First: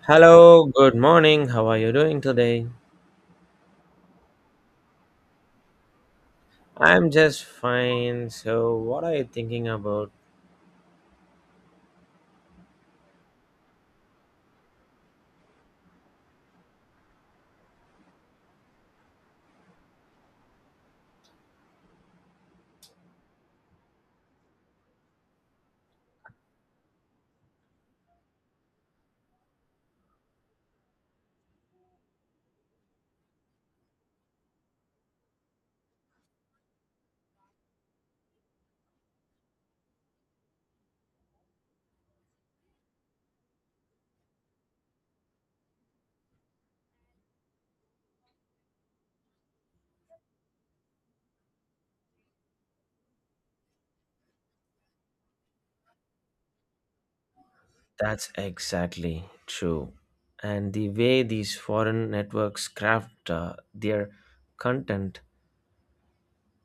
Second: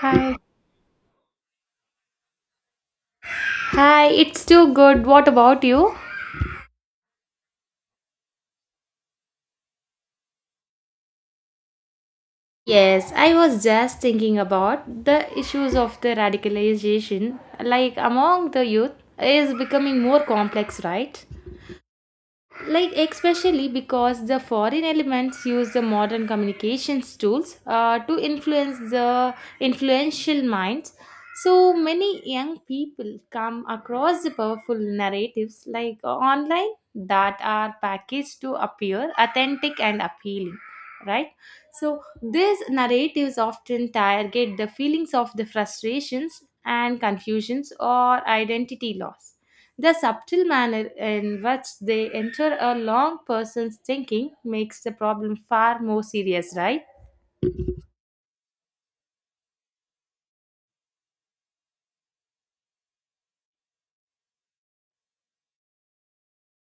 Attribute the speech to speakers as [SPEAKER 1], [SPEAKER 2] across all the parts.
[SPEAKER 1] Hi.
[SPEAKER 2] Hello, good morning. How are you doing today?
[SPEAKER 1] Hi, it's too good. What about you?
[SPEAKER 2] I'm just fine. So, what are you thinking about?
[SPEAKER 1] Yes, I was just thinking about the issues of the radicalization, like among the youth, is becoming more complex, right? Like especially because the foreign elements use the modern communications tools to influence the influential minds, so many young people come across the powerful narratives like online that are packaged to appear authentic and appealing, right, so these narratives often target the feelings of the frustrations and confusions or identity loss. The subtle manner in which they enter a long person's thinking makes the problem far more serious, right?
[SPEAKER 2] That's exactly true. And the way these foreign networks craft their content,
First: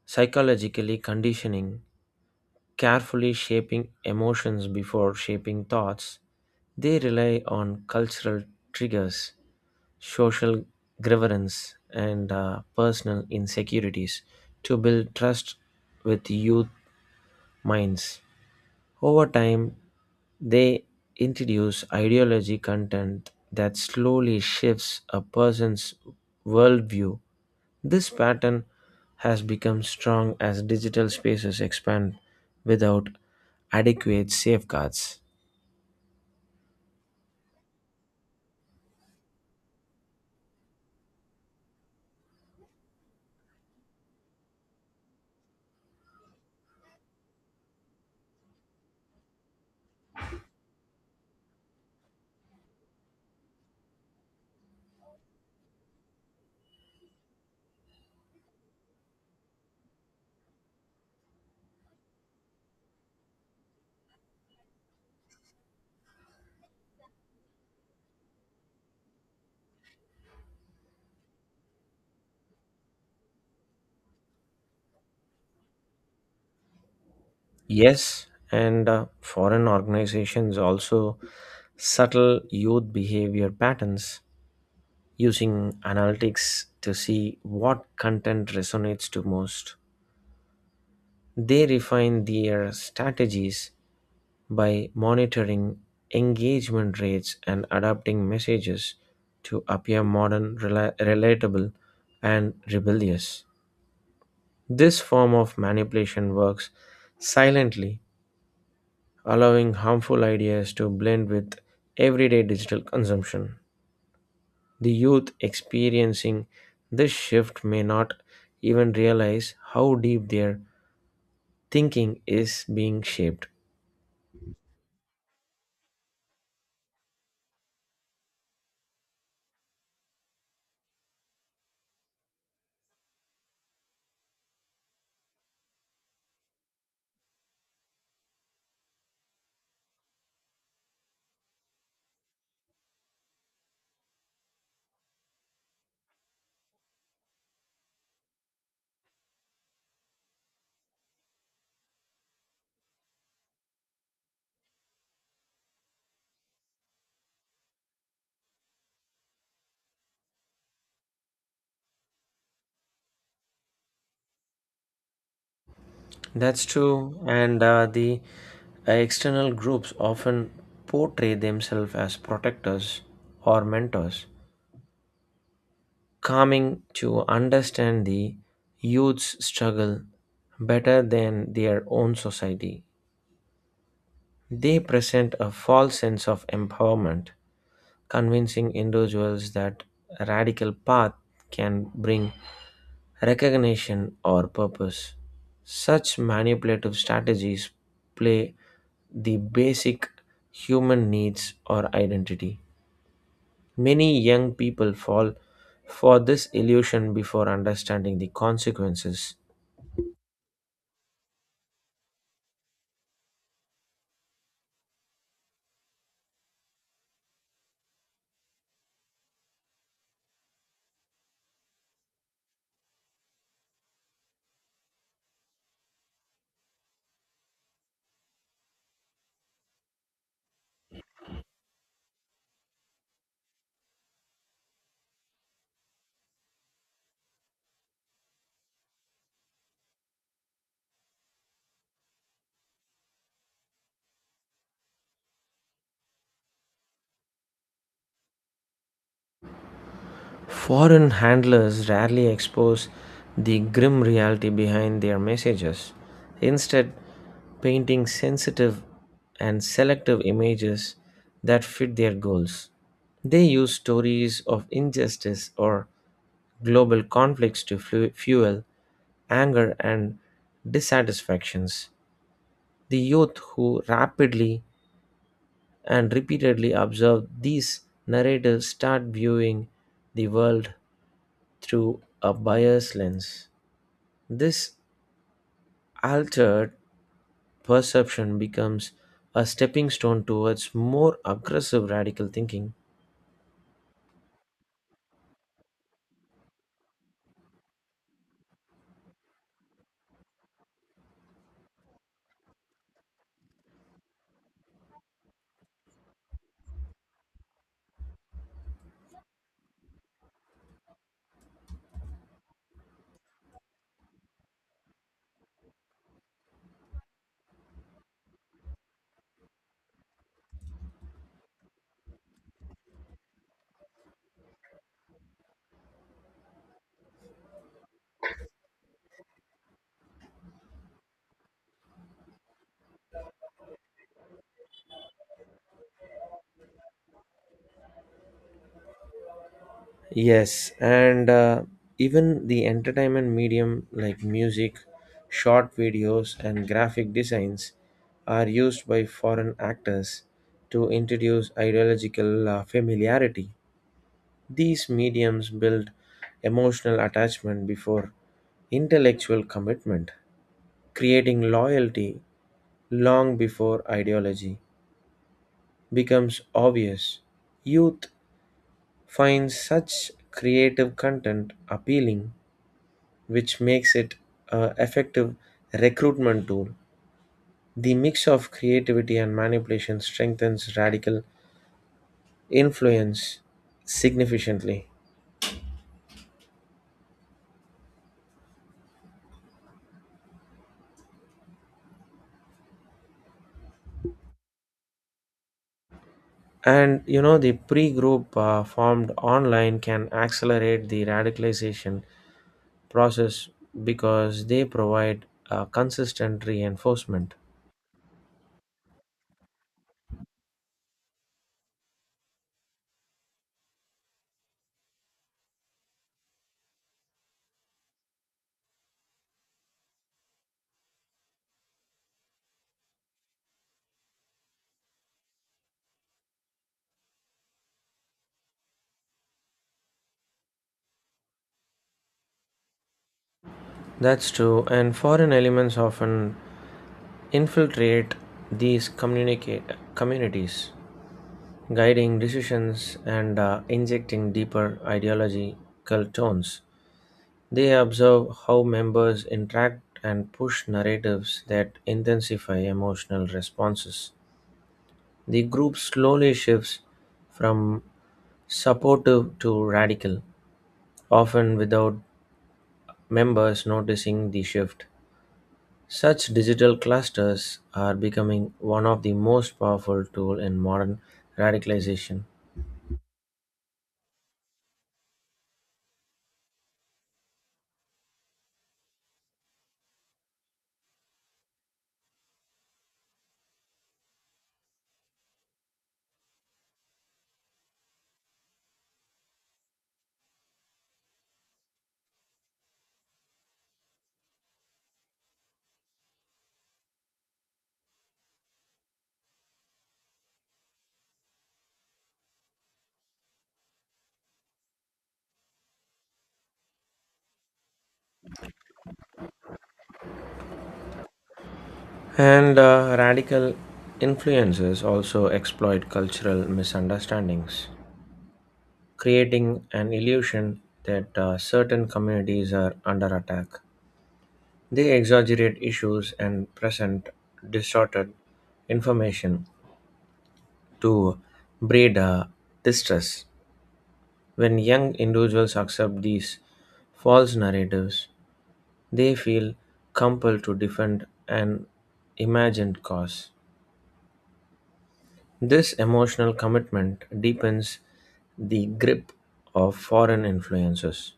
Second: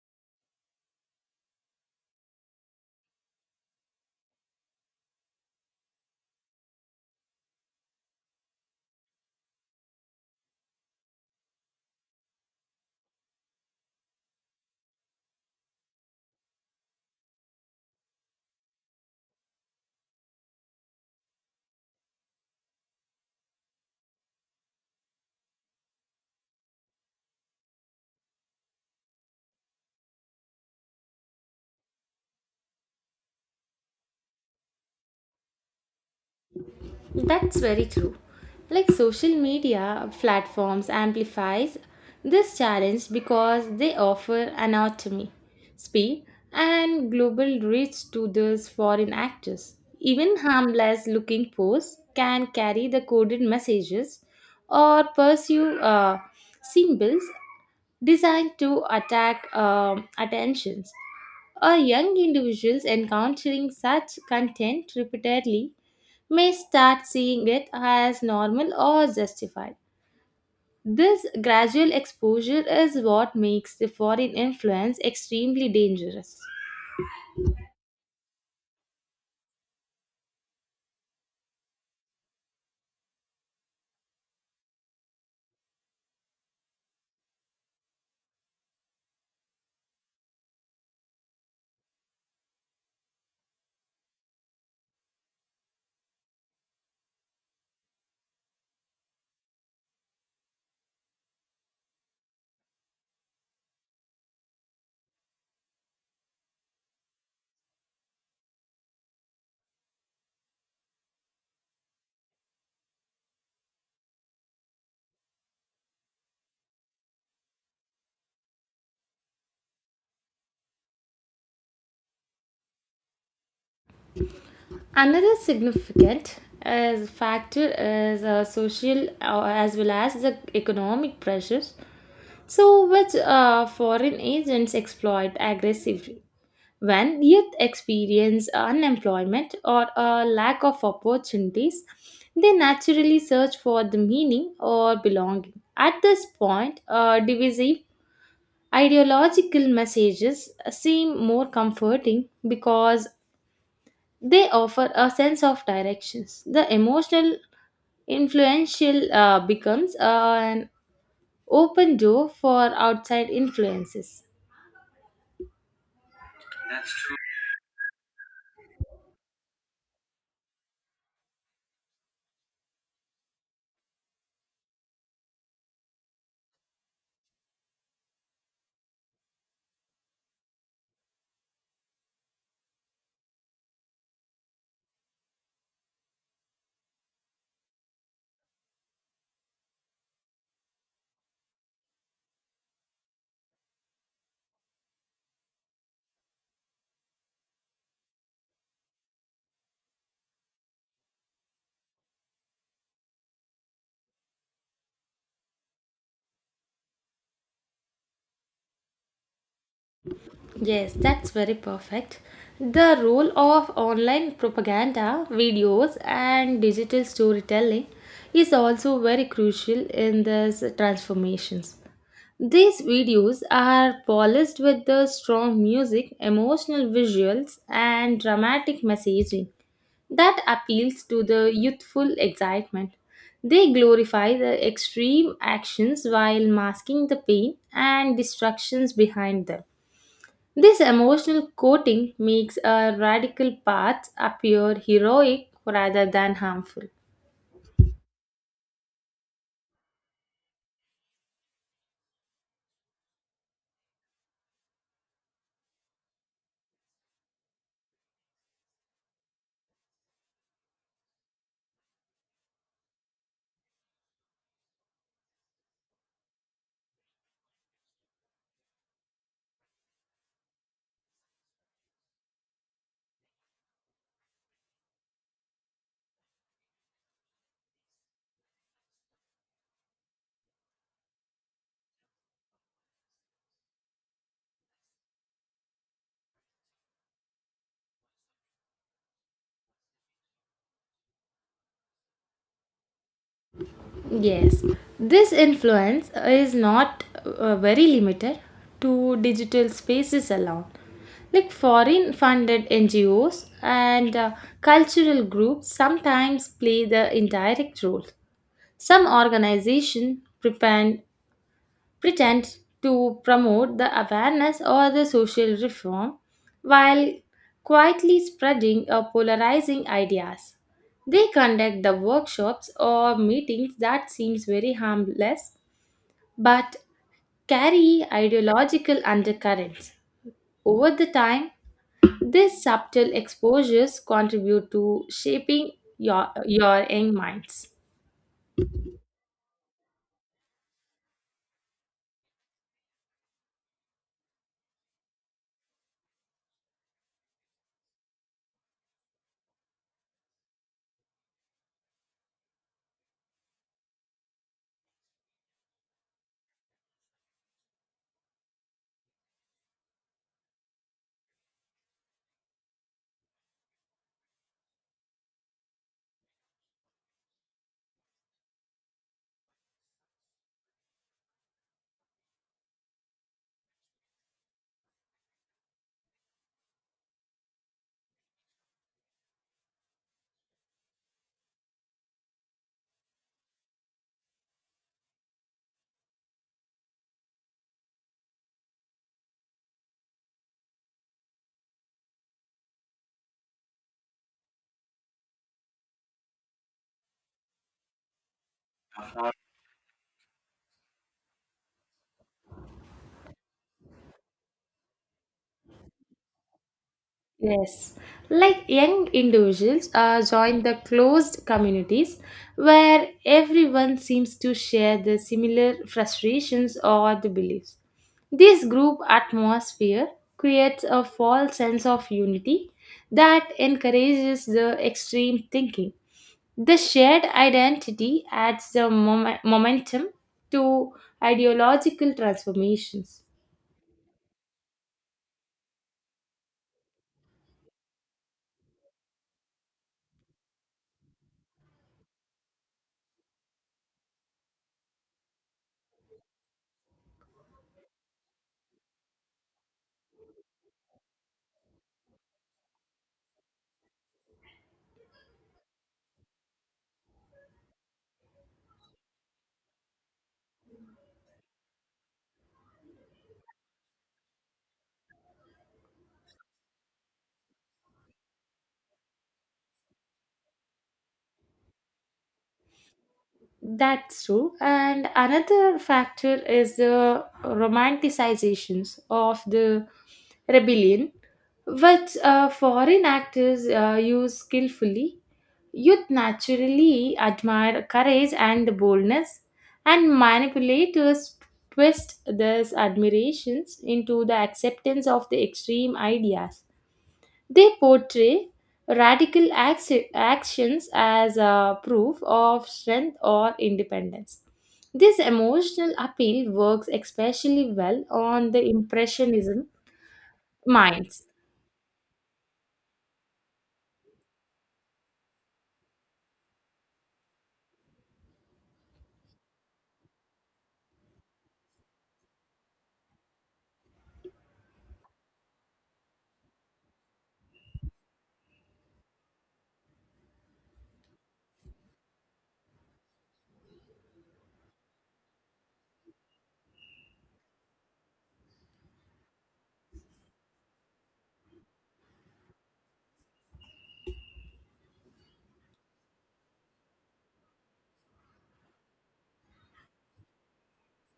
[SPEAKER 2] psychologically conditioning, carefully shaping emotions before shaping thoughts, they rely on cultural triggers, social grievance, and personal insecurities to build trust with youth minds. Over time, they introduce ideology content that slowly shifts a person's worldview. This pattern has become strong as digital spaces expand without adequate safeguards.
[SPEAKER 1] That's very true. Like social media platforms amplifies this challenge because they offer anatomy, speed, and global reach to these foreign actors. Even harmless looking posts can carry the coded messages or pursue symbols designed to attack attentions. A young individuals encountering such content repeatedly may start seeing it as normal or justified. This gradual exposure is what makes the foreign influence extremely dangerous.
[SPEAKER 2] Yes, and foreign organizations also subtle youth behavior patterns using analytics to see what content resonates to most. They refine their strategies by monitoring engagement rates and adapting messages to appear modern, relatable, and rebellious. This form of manipulation works silently, allowing harmful ideas to blend with everyday digital consumption. The youth experiencing this shift may not even realize how deep their thinking is being shaped.
[SPEAKER 1] Another significant as factor is social as well as the economic pressures, so which foreign agents exploit aggressively. When youth experience unemployment or a lack of opportunities, they naturally search for the meaning or belonging. At this point, divisive ideological messages seem more comforting because they offer a sense of directions. The emotional influential becomes an open door for outside influences.
[SPEAKER 2] That's true, and the external groups often portray themselves as protectors or mentors, coming to understand the youth's struggle better than their own society. They present a false sense of empowerment, convincing individuals that a radical path can bring recognition, or purpose. Such manipulative strategies play the basic human needs or identity. Many young people fall for this illusion before understanding the consequences.
[SPEAKER 1] Yes, that's very perfect. The role of online propaganda, videos, and digital storytelling is also very crucial in these transformations. These videos are polished with the strong music, emotional visuals, and dramatic messaging that appeals to the youthful excitement. They glorify the extreme actions while masking the pain and destructions behind them. This emotional coating makes a radical path appear heroic rather than harmful.
[SPEAKER 2] Foreign handlers rarely expose the grim reality behind their messages, instead, painting sensitive and selective images that fit their goals. They use stories of injustice or global conflicts to fuel anger and dissatisfactions. The youth who rapidly and repeatedly observe these narratives start viewing the world through a buyer's lens. This altered perception becomes a stepping stone towards more aggressive radical thinking.
[SPEAKER 1] Yes, this influence is not very limited to digital spaces alone. Like foreign funded NGOs and cultural groups sometimes play the indirect role. Some organizations prevent pretends to promote the awareness or the social reform while quietly spreading or polarizing ideas. They conduct the workshops or meetings that seems very harmless but carry ideological undercurrents. Over the time, these subtle exposures contribute to shaping your young minds.
[SPEAKER 2] Yes, and even the entertainment medium like music, short videos, and graphic designs are used by foreign actors to introduce ideological familiarity. These mediums build emotional attachment before intellectual commitment, creating loyalty long before ideology becomes obvious. Youth finds such creative content appealing, which makes it an effective recruitment tool. The mix of creativity and manipulation strengthens radical influence significantly. And you know, the pre group formed online can accelerate the radicalization process because they provide a consistent reinforcement.
[SPEAKER 1] Yes, like young individuals join the closed communities where everyone seems to share the similar frustrations or the beliefs. This group atmosphere creates a false sense of unity that encourages the extreme thinking. The shared identity adds the momentum to ideological transformations.
[SPEAKER 2] That's true, and foreign elements often infiltrate these communicate communities, guiding decisions and injecting deeper ideological tones. They observe how members interact and push narratives that intensify emotional responses. The group slowly shifts from supportive to radical, often without members noticing the shift. Such digital clusters are becoming one of the most powerful tool in modern radicalization.
[SPEAKER 1] That's true. And another factor is the romanticizations of the rebellion, which foreign actors use skillfully. Youth naturally admire courage and boldness, and manipulators twist these admirations into the acceptance of the extreme ideas. They portray radical actions as a proof of strength or independence. This emotional appeal works especially well on the Impressionism minds.
[SPEAKER 2] And radical influencers also exploit cultural misunderstandings, creating an illusion that certain communities are under attack. They exaggerate issues and present distorted information to breed distress. When young individuals accept these false narratives, they feel compelled to defend an imagined cause. This emotional commitment deepens the grip of foreign influences.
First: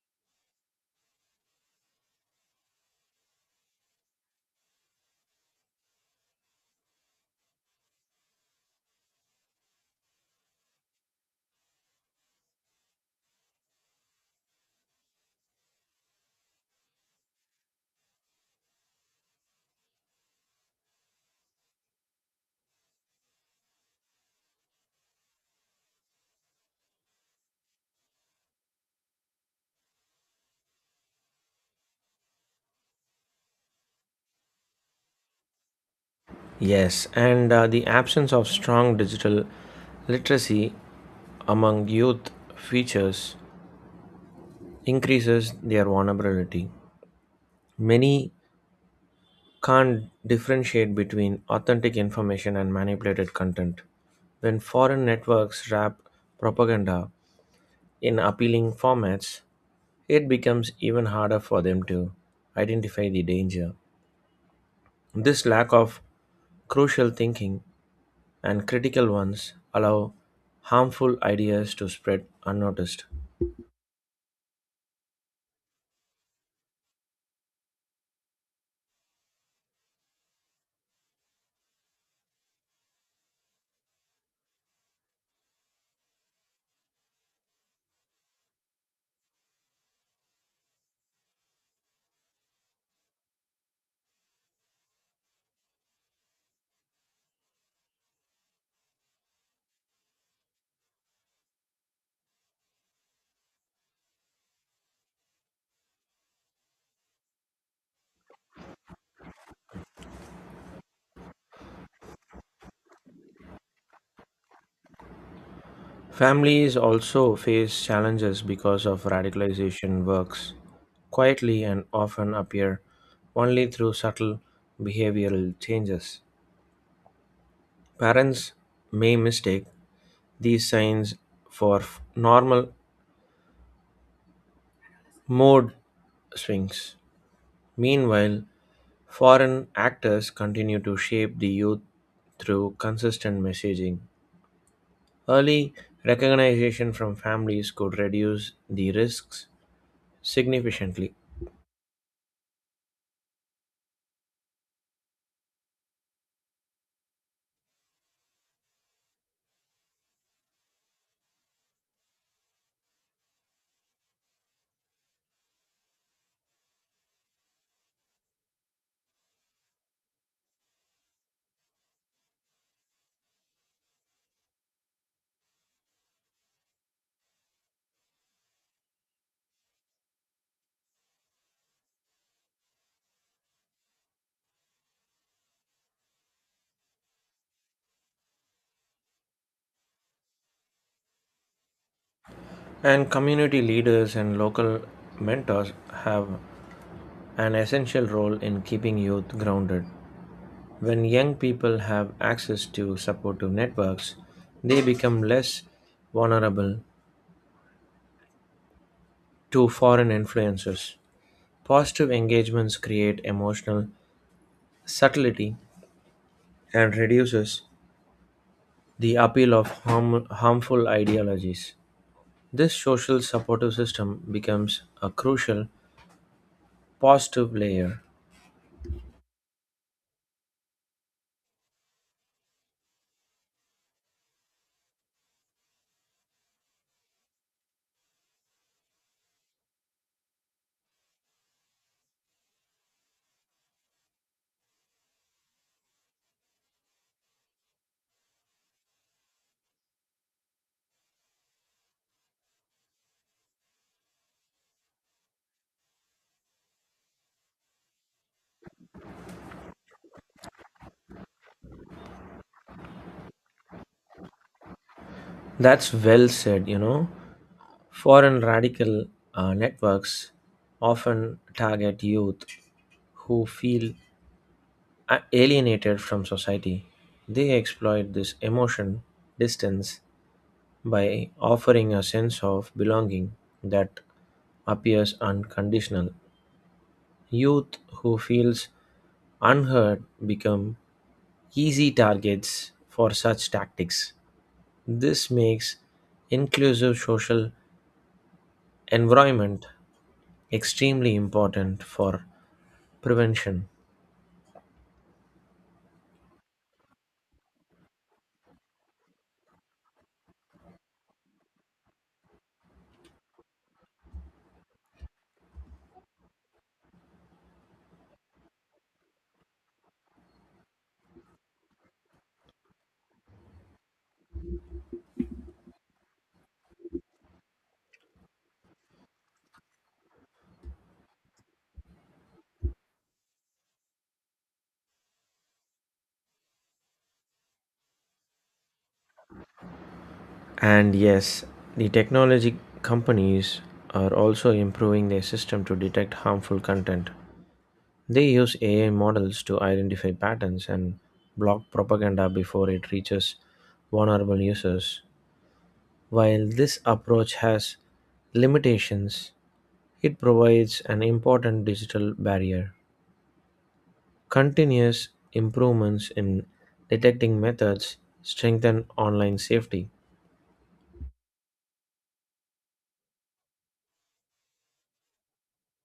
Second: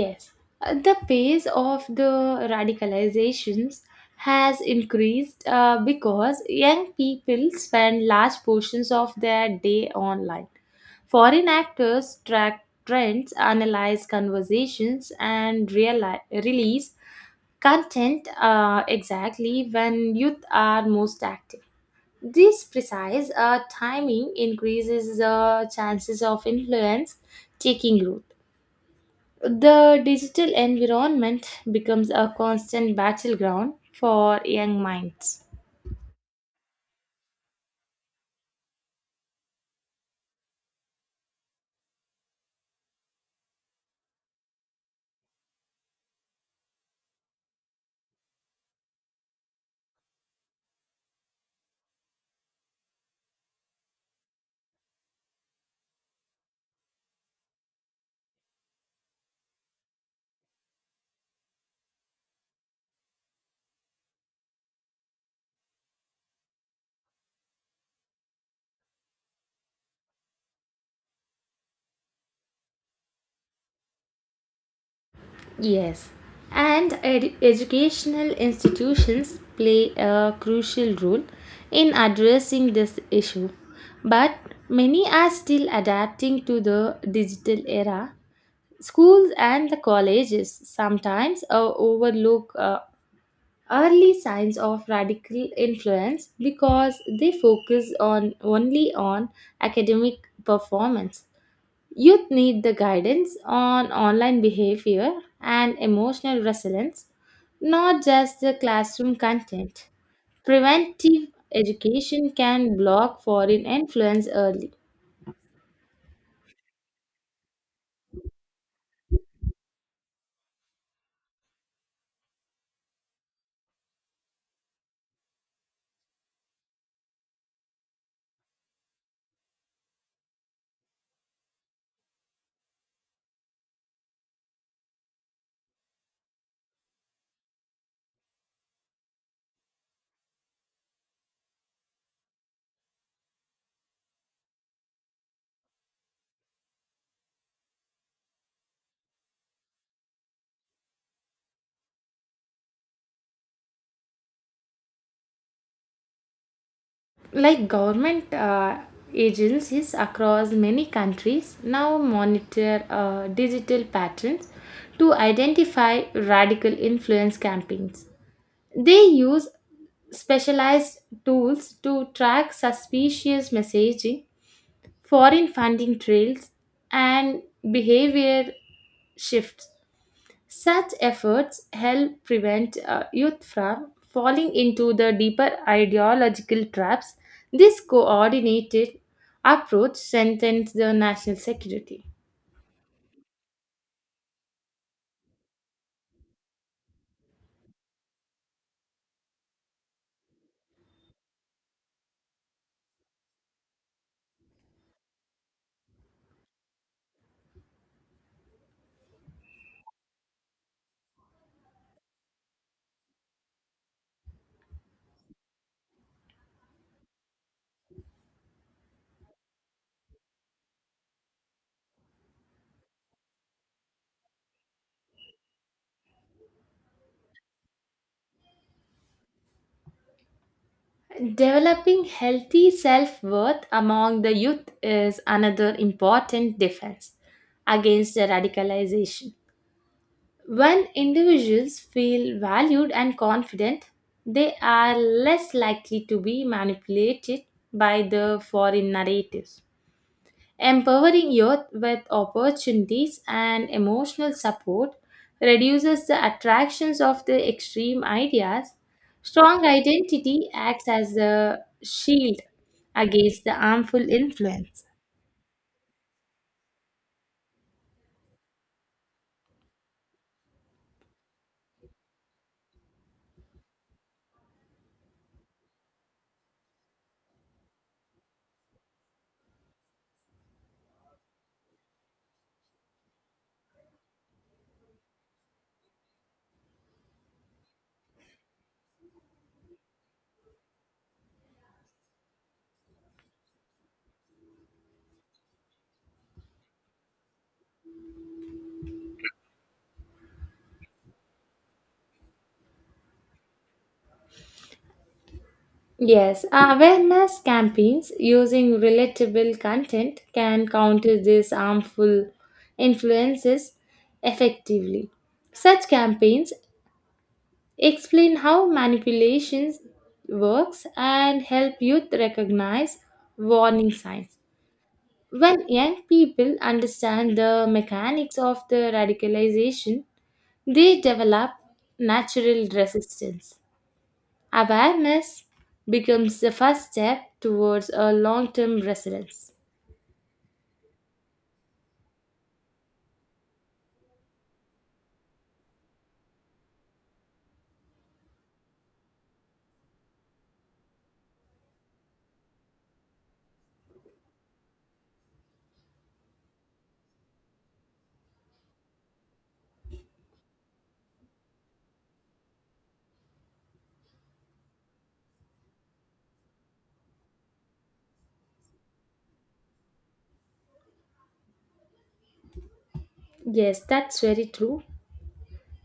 [SPEAKER 1] Yes, the pace of the radicalizations has increased because young people spend large portions of their day online. Foreign actors track trends, analyze conversations, and release content exactly when youth are most active. This precise timing increases the chances of influence taking root. The digital environment becomes a constant battleground for young minds.
[SPEAKER 2] Yes, and the absence of strong digital literacy among youth features increases their vulnerability. Many can't differentiate between authentic information and manipulated content. When foreign networks wrap propaganda in appealing formats, it becomes even harder for them to identify the danger. This lack of crucial thinking and critical ones allow harmful ideas to spread unnoticed.
[SPEAKER 1] Yes, and educational institutions play a crucial role in addressing this issue. But many are still adapting to the digital era. Schools and the colleges sometimes overlook early signs of radical influence because they focus on only on academic performance. Youth need the guidance on online behavior and emotional resilience, not just the classroom content. Preventive education can block foreign influence early.
[SPEAKER 2] Families also face challenges because of radicalization works quietly and often appear only through subtle behavioral changes. Parents may mistake these signs for normal mood swings. Meanwhile, foreign actors continue to shape the youth through consistent messaging. Early recognition from families could reduce the risks significantly.
[SPEAKER 1] Like government agencies across many countries now monitor digital patterns to identify radical influence campaigns. They use specialized tools to track suspicious messaging, foreign funding trails, and behavior shifts. Such efforts help prevent youth from falling into the deeper ideological traps. This coordinated approach strengthens the national security.
[SPEAKER 2] And community leaders and local mentors have an essential role in keeping youth grounded. When young people have access to supportive networks, they become less vulnerable to foreign influences. Positive engagements create emotional subtlety and reduces the appeal of harmful ideologies. This social supportive system becomes a crucial positive layer.
[SPEAKER 1] Developing healthy self worth among the youth is another important defense against the radicalization. When individuals feel valued and confident, they are less likely to be manipulated by the foreign narratives. Empowering youth with opportunities and emotional support reduces the attractions of the extreme ideas. Strong identity acts as a shield against the harmful influence.
[SPEAKER 2] That's well said, you know. Foreign radical networks often target youth who feel alienated from society. They exploit this emotion distance by offering a sense of belonging that appears unconditional. Youth who feels unheard become easy targets for such tactics. This makes inclusive social environment extremely important for prevention.
[SPEAKER 1] Yes, awareness campaigns using relatable content can counter these harmful influences effectively. Such campaigns explain how manipulation works and help youth recognize warning signs. When young people understand the mechanics of the radicalization, they develop natural resistance. Awareness becomes the first step towards a long term resilience.
[SPEAKER 2] And yes, the technology companies are also improving their system to detect harmful content. They use AI models to identify patterns and block propaganda before it reaches vulnerable users. While this approach has limitations, it provides an important digital barrier. Continuous improvements in detecting methods strengthen online safety.
[SPEAKER 1] Yes, that's very true.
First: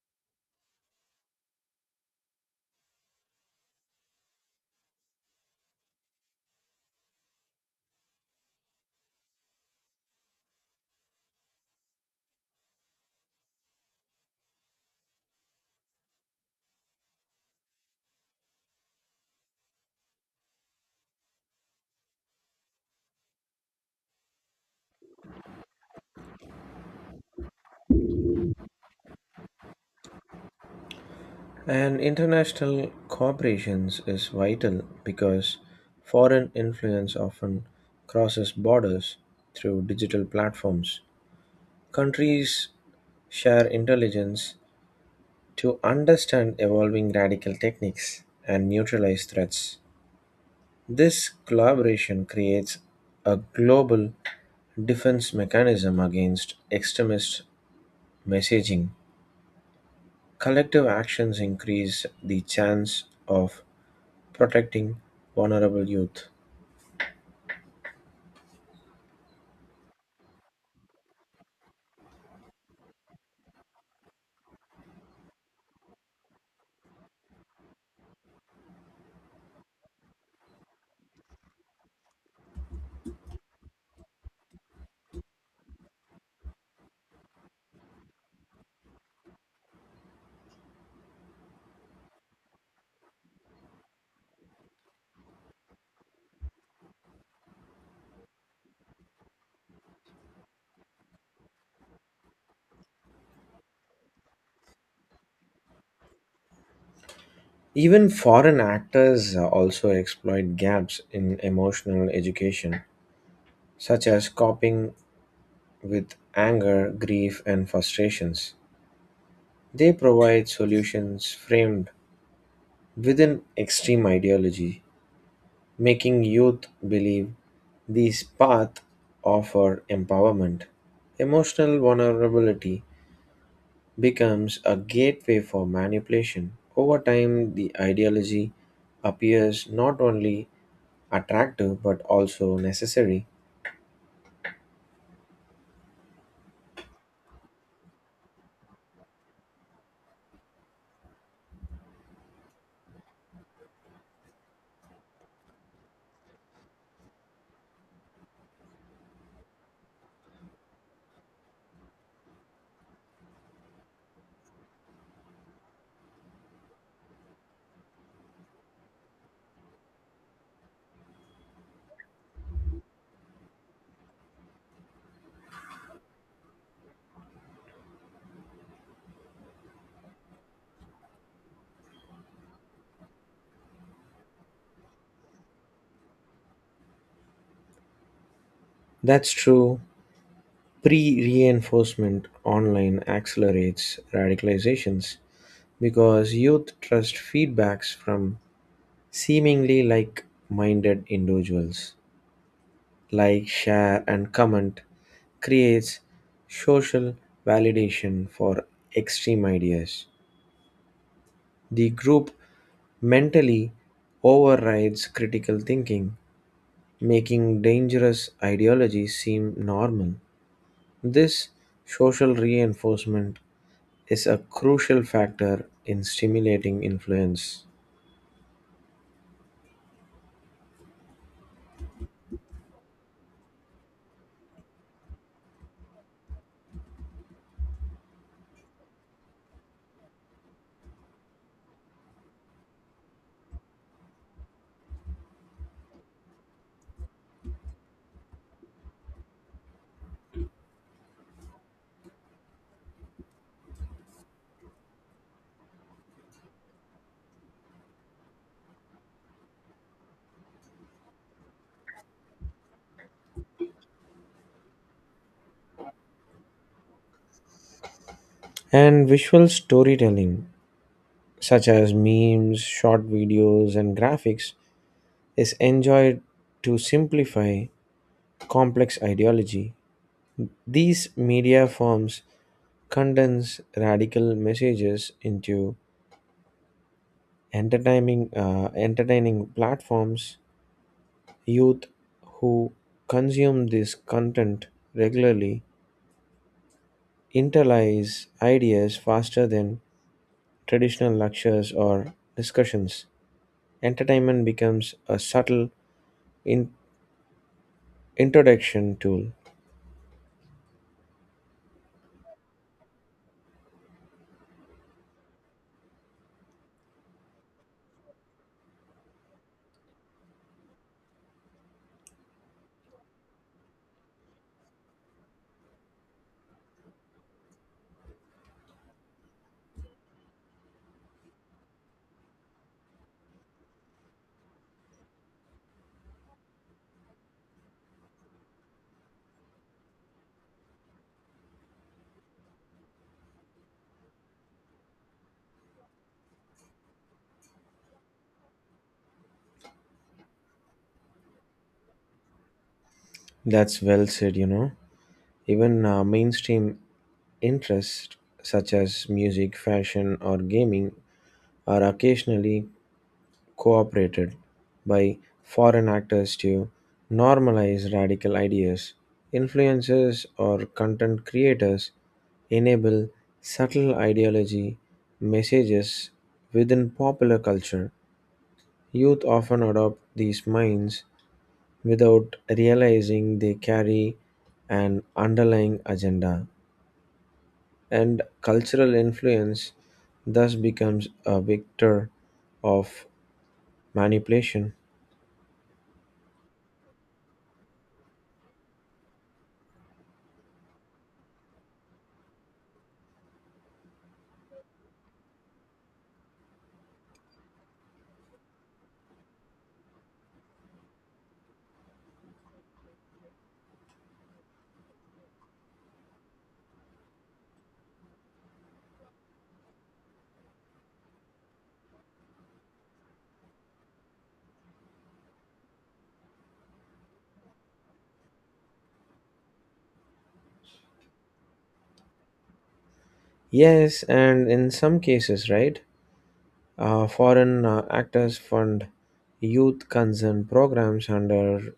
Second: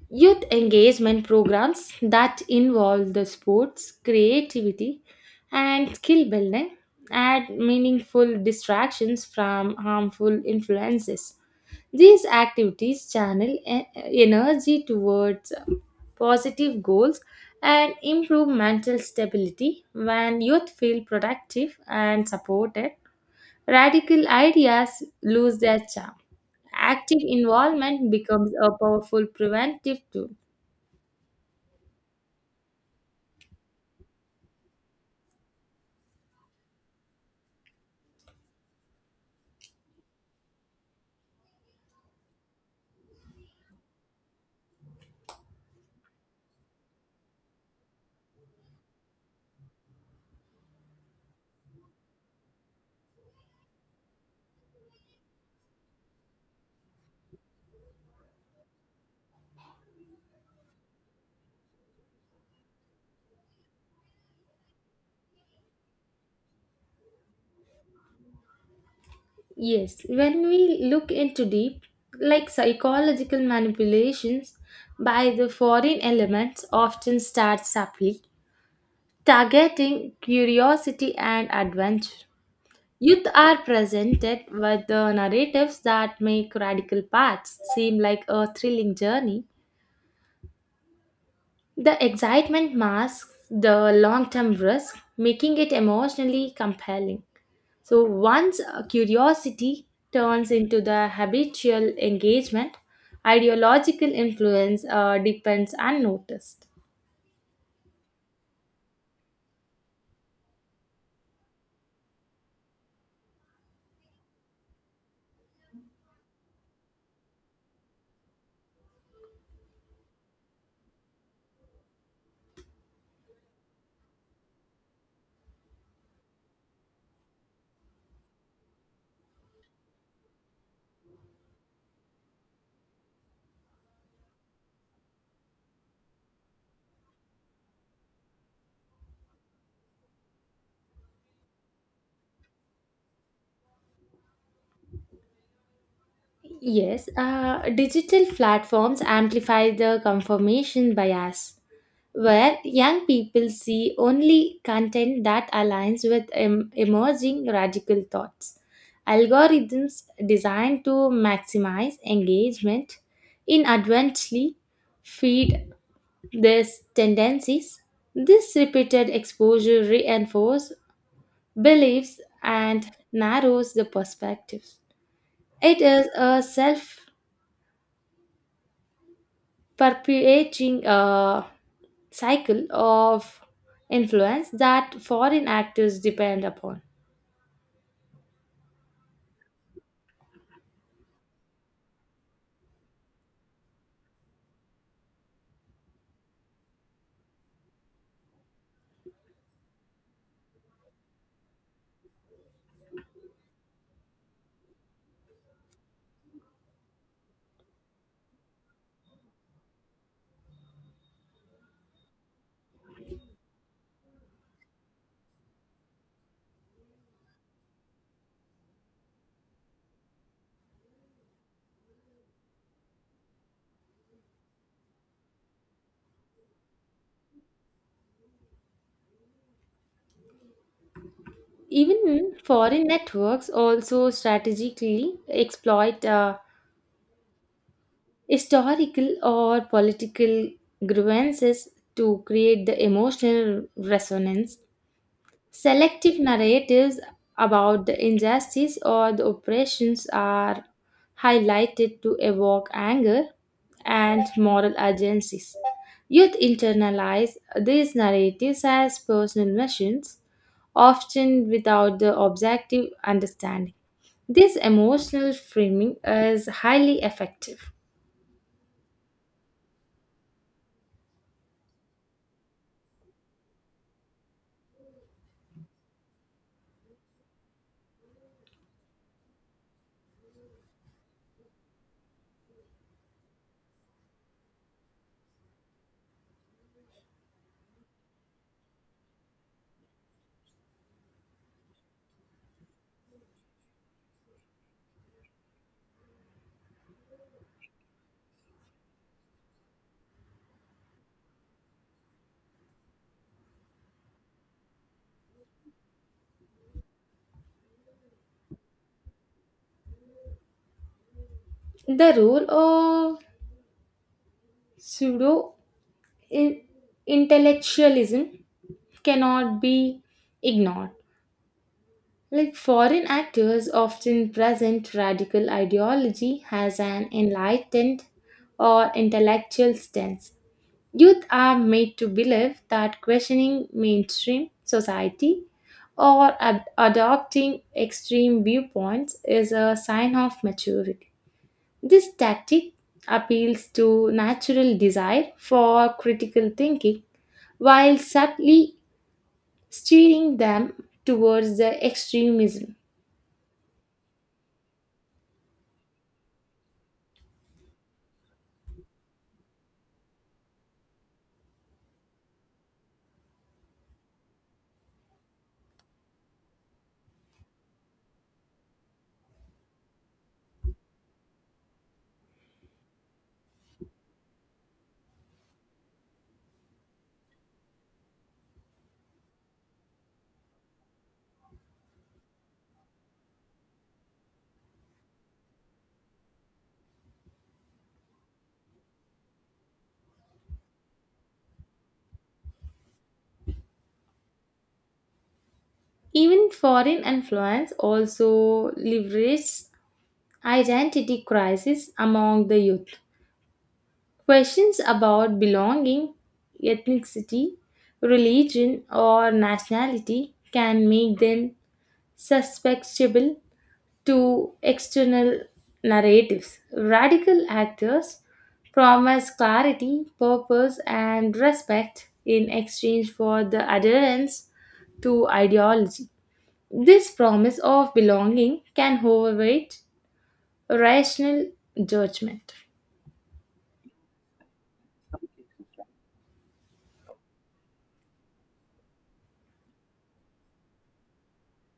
[SPEAKER 1] Youth engagement programs that involve the sports, creativity, and skill building add meaningful distractions from harmful influences. These activities channel energy towards positive goals and improve mental stability. When youth feel productive and supported, radical ideas lose their charm. Active involvement becomes a powerful preventive tool.
[SPEAKER 2] And international cooperations is vital because foreign influence often crosses borders through digital platforms. Countries share intelligence to understand evolving radical techniques and neutralize threats. This collaboration creates a global defense mechanism against extremist messaging. Collective actions increase the chance of protecting vulnerable youth.
[SPEAKER 1] Yes, when we look into deep, like psychological manipulations by the foreign elements often start subtly, targeting curiosity and adventure. Youth are presented with the narratives that make radical paths seem like a thrilling journey. The excitement masks the long term risk, making it emotionally compelling. So, once curiosity turns into the habitual engagement, ideological influence depends unnoticed.
[SPEAKER 2] Even foreign actors also exploit gaps in emotional education, such as coping with anger, grief, and frustrations. They provide solutions framed within extreme ideology, making youth believe these paths offer empowerment. Emotional vulnerability becomes a gateway for manipulation. Over time, the ideology appears not only attractive but also necessary.
[SPEAKER 1] Yes, digital platforms amplify the confirmation bias, where young people see only content that aligns with emerging radical thoughts. Algorithms designed to maximize engagement inadvertently feed these tendencies. This repeated exposure reinforces beliefs and narrows the perspective. It is a self perpetuating a cycle of influence that foreign actors depend upon.
[SPEAKER 2] That's true. Pre reinforcement online accelerates radicalizations because youth trust feedbacks from seemingly like minded individuals. Like, share, and comment creates social validation for extreme ideas. The group mentally overrides critical thinking, making dangerous ideologies seem normal. This social reinforcement is a crucial factor in stimulating influence.
[SPEAKER 1] Even foreign networks also strategically exploit historical or political grievances to create the emotional resonance. Selective narratives about the injustice or the oppressions are highlighted to evoke anger and moral agencies. Youth internalize these narratives as personal missions, often without the objective understanding. This emotional framing is highly effective.
[SPEAKER 2] And visual storytelling, such as memes, short videos, and graphics, is enjoyed to simplify complex ideology. These media forms condense radical messages into entertaining platforms. Youth who consume this content regularly internalize ideas faster than traditional lectures or discussions. Entertainment becomes a subtle in- introduction tool.
[SPEAKER 1] The role of pseudo intellectualism cannot be ignored. Like foreign actors often present radical ideology as an enlightened or intellectual stance. Youth are made to believe that questioning mainstream society or adopting extreme viewpoints is a sign of maturity. This tactic appeals to natural desire for critical thinking while subtly steering them towards the extremism.
[SPEAKER 2] That's well said, you know. Even mainstream interests such as music fashion or gaming are occasionally cooperated by foreign actors to normalize radical ideas. Influencers or content creators enable subtle ideology messages within popular culture. Youth often adopt these minds without realizing they carry an underlying agenda, and cultural influence thus becomes a vector of manipulation.
[SPEAKER 1] Even foreign influence also leverages identity crisis among the youth. Questions about belonging, ethnicity, religion, or nationality can make them susceptible to external narratives. Radical actors promise clarity, purpose, and respect in exchange for the adherence to ideology. This promise of belonging can overweight rational judgment.
[SPEAKER 2] Yes, and in some cases, right, foreign actors fund youth concern programs under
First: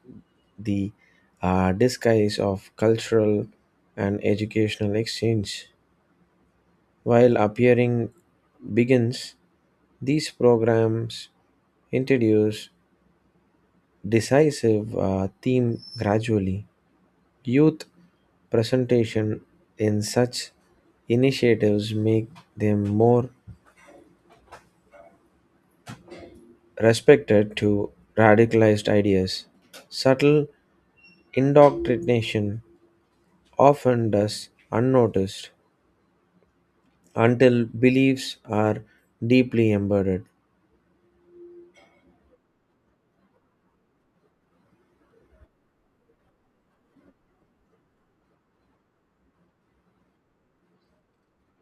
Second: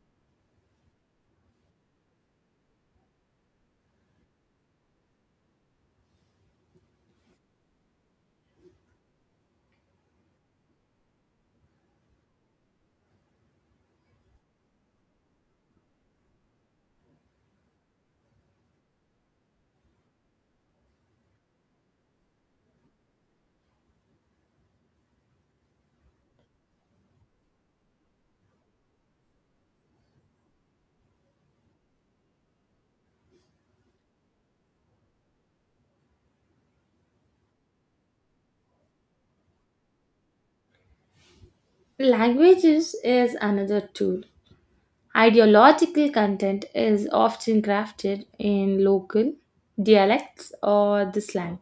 [SPEAKER 2] the disguise of cultural and educational exchange. While appearing begins, these programs introduce decisive theme gradually. Youth presentation in such initiatives make them more respected to radicalized ideas. Subtle indoctrination often does unnoticed until beliefs are deeply embedded.
[SPEAKER 1] Languages is another tool. Ideological content is often crafted in local dialects or the slang,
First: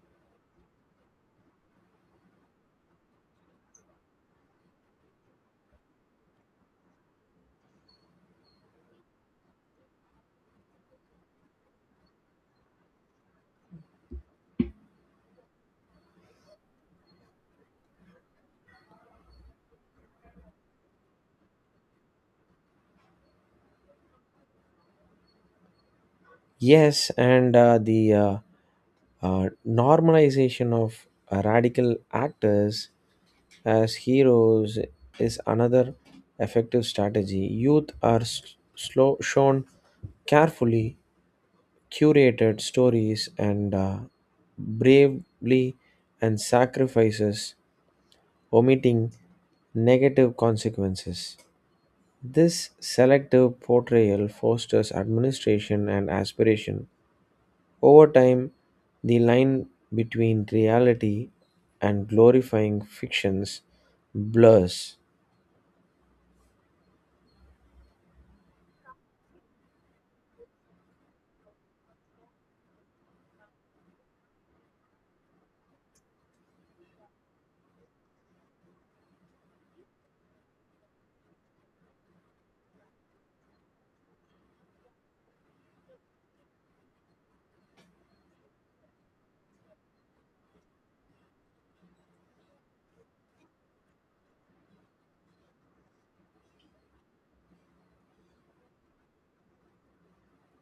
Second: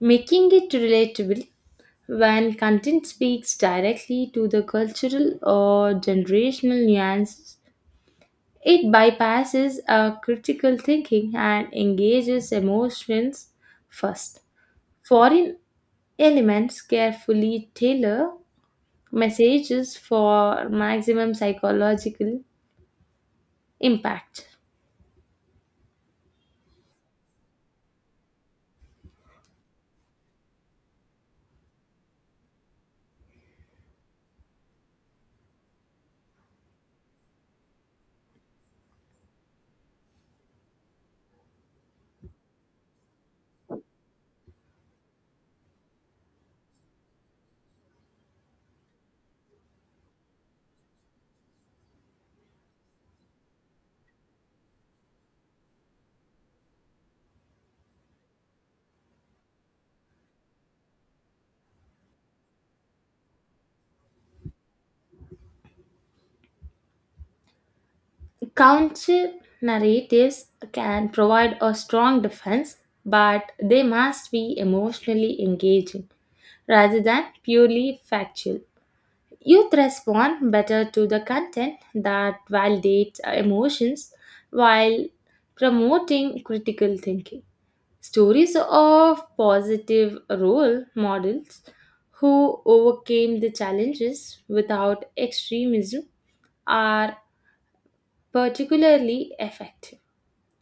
[SPEAKER 1] making it relatable when content speaks directly to the cultural or generational nuances. It bypasses our critical thinking and engages emotions first. Foreign elements carefully tailor messages for maximum psychological impact.
[SPEAKER 2] Yes, and the normalization of radical actors as heroes is another effective strategy. Youth are shown carefully curated stories and bravely and sacrifices, omitting negative consequences. This selective portrayal fosters administration and aspiration. Over time, the line between reality and glorifying fictions blurs.
[SPEAKER 1] Counter narratives can provide a strong defense, but they must be emotionally engaging rather than purely factual. Youth respond better to the content that validates emotions while promoting critical thinking. Stories of positive role models who overcame the challenges without extremism are particularly effective.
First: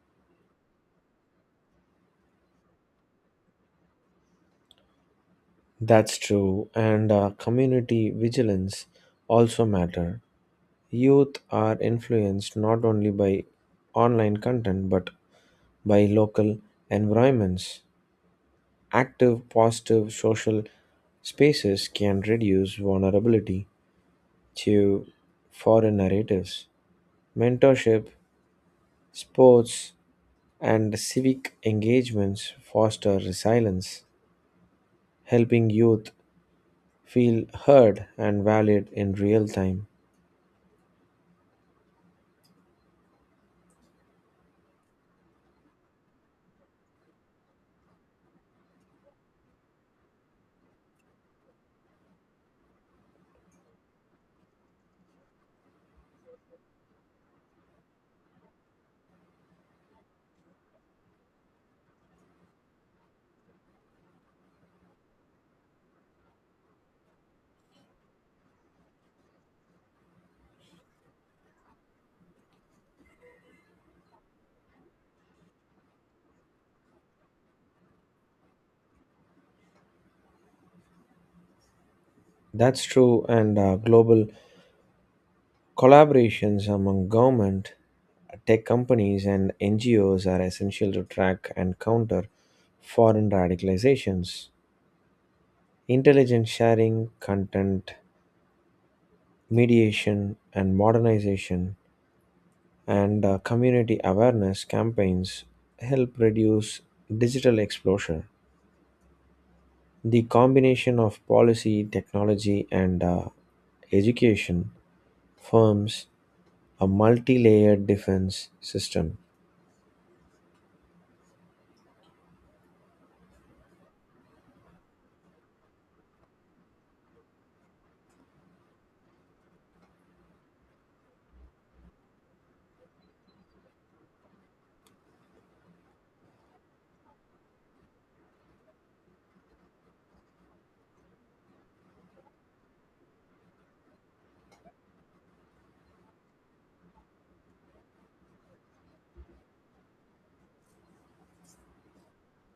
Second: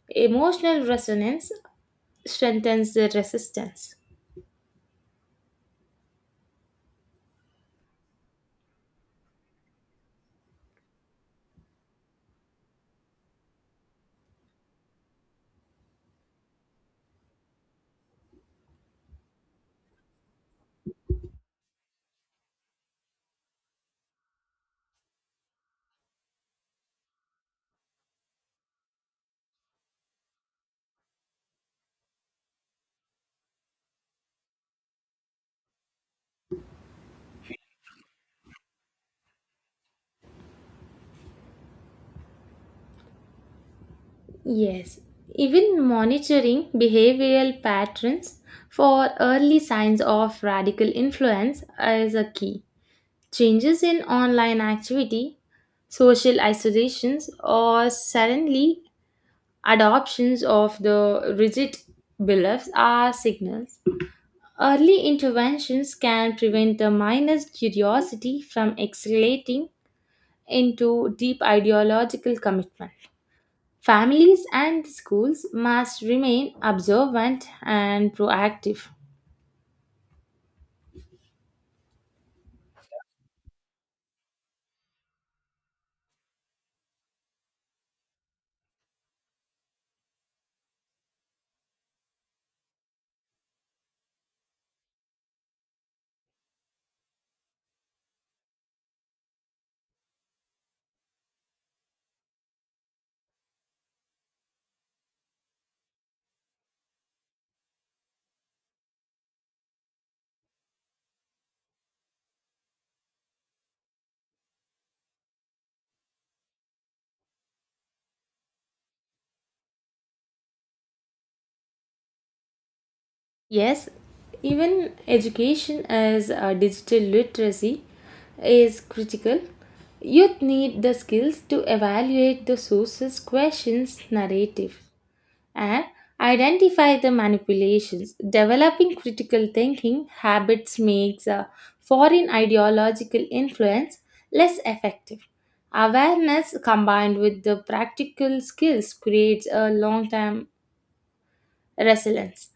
[SPEAKER 1] Emotional resonance strengthens the resistance.
[SPEAKER 2] That's true, and community vigilance also matter. Youth are influenced not only by online content but by local environments. Active, positive social spaces can reduce vulnerability to foreign narratives. Mentorship, sports, and civic engagements foster resilience, helping youth feel heard and valued in real time.
[SPEAKER 1] Yes, even monitoring behavioral patterns for early signs of radical influence is a key. Changes in online activity, social isolations, or suddenly adoptions of the rigid beliefs are signals. Early interventions can prevent the minor's curiosity from escalating into deep ideological commitment. Families and schools must remain observant and proactive.
[SPEAKER 2] That's true, and global collaborations among government, tech companies, and NGOs are essential to track and counter foreign radicalizations. Intelligence sharing, content mediation and modernization, and community awareness campaigns help reduce digital exposure. The combination of policy, technology, and education forms a multi layered defense system.
[SPEAKER 1] Yes, even education as digital literacy is critical. Youth need the skills to evaluate the sources, questions, narrative, and identify the manipulations. Developing critical thinking habits makes a foreign ideological influence less effective. Awareness combined with the practical skills creates a long term resilience.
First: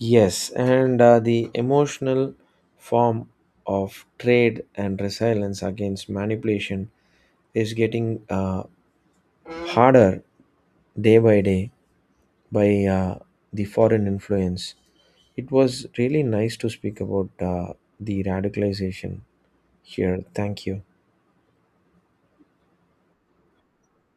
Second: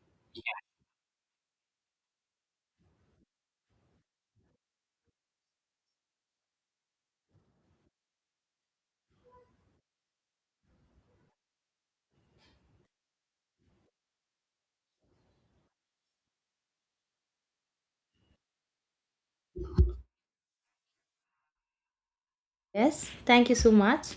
[SPEAKER 2] Yes, and the emotional form of trade and resilience against manipulation is getting harder day by day by the foreign influence. It was really nice to speak about the radicalization here. Thank you.
[SPEAKER 1] Yes, thank you so much.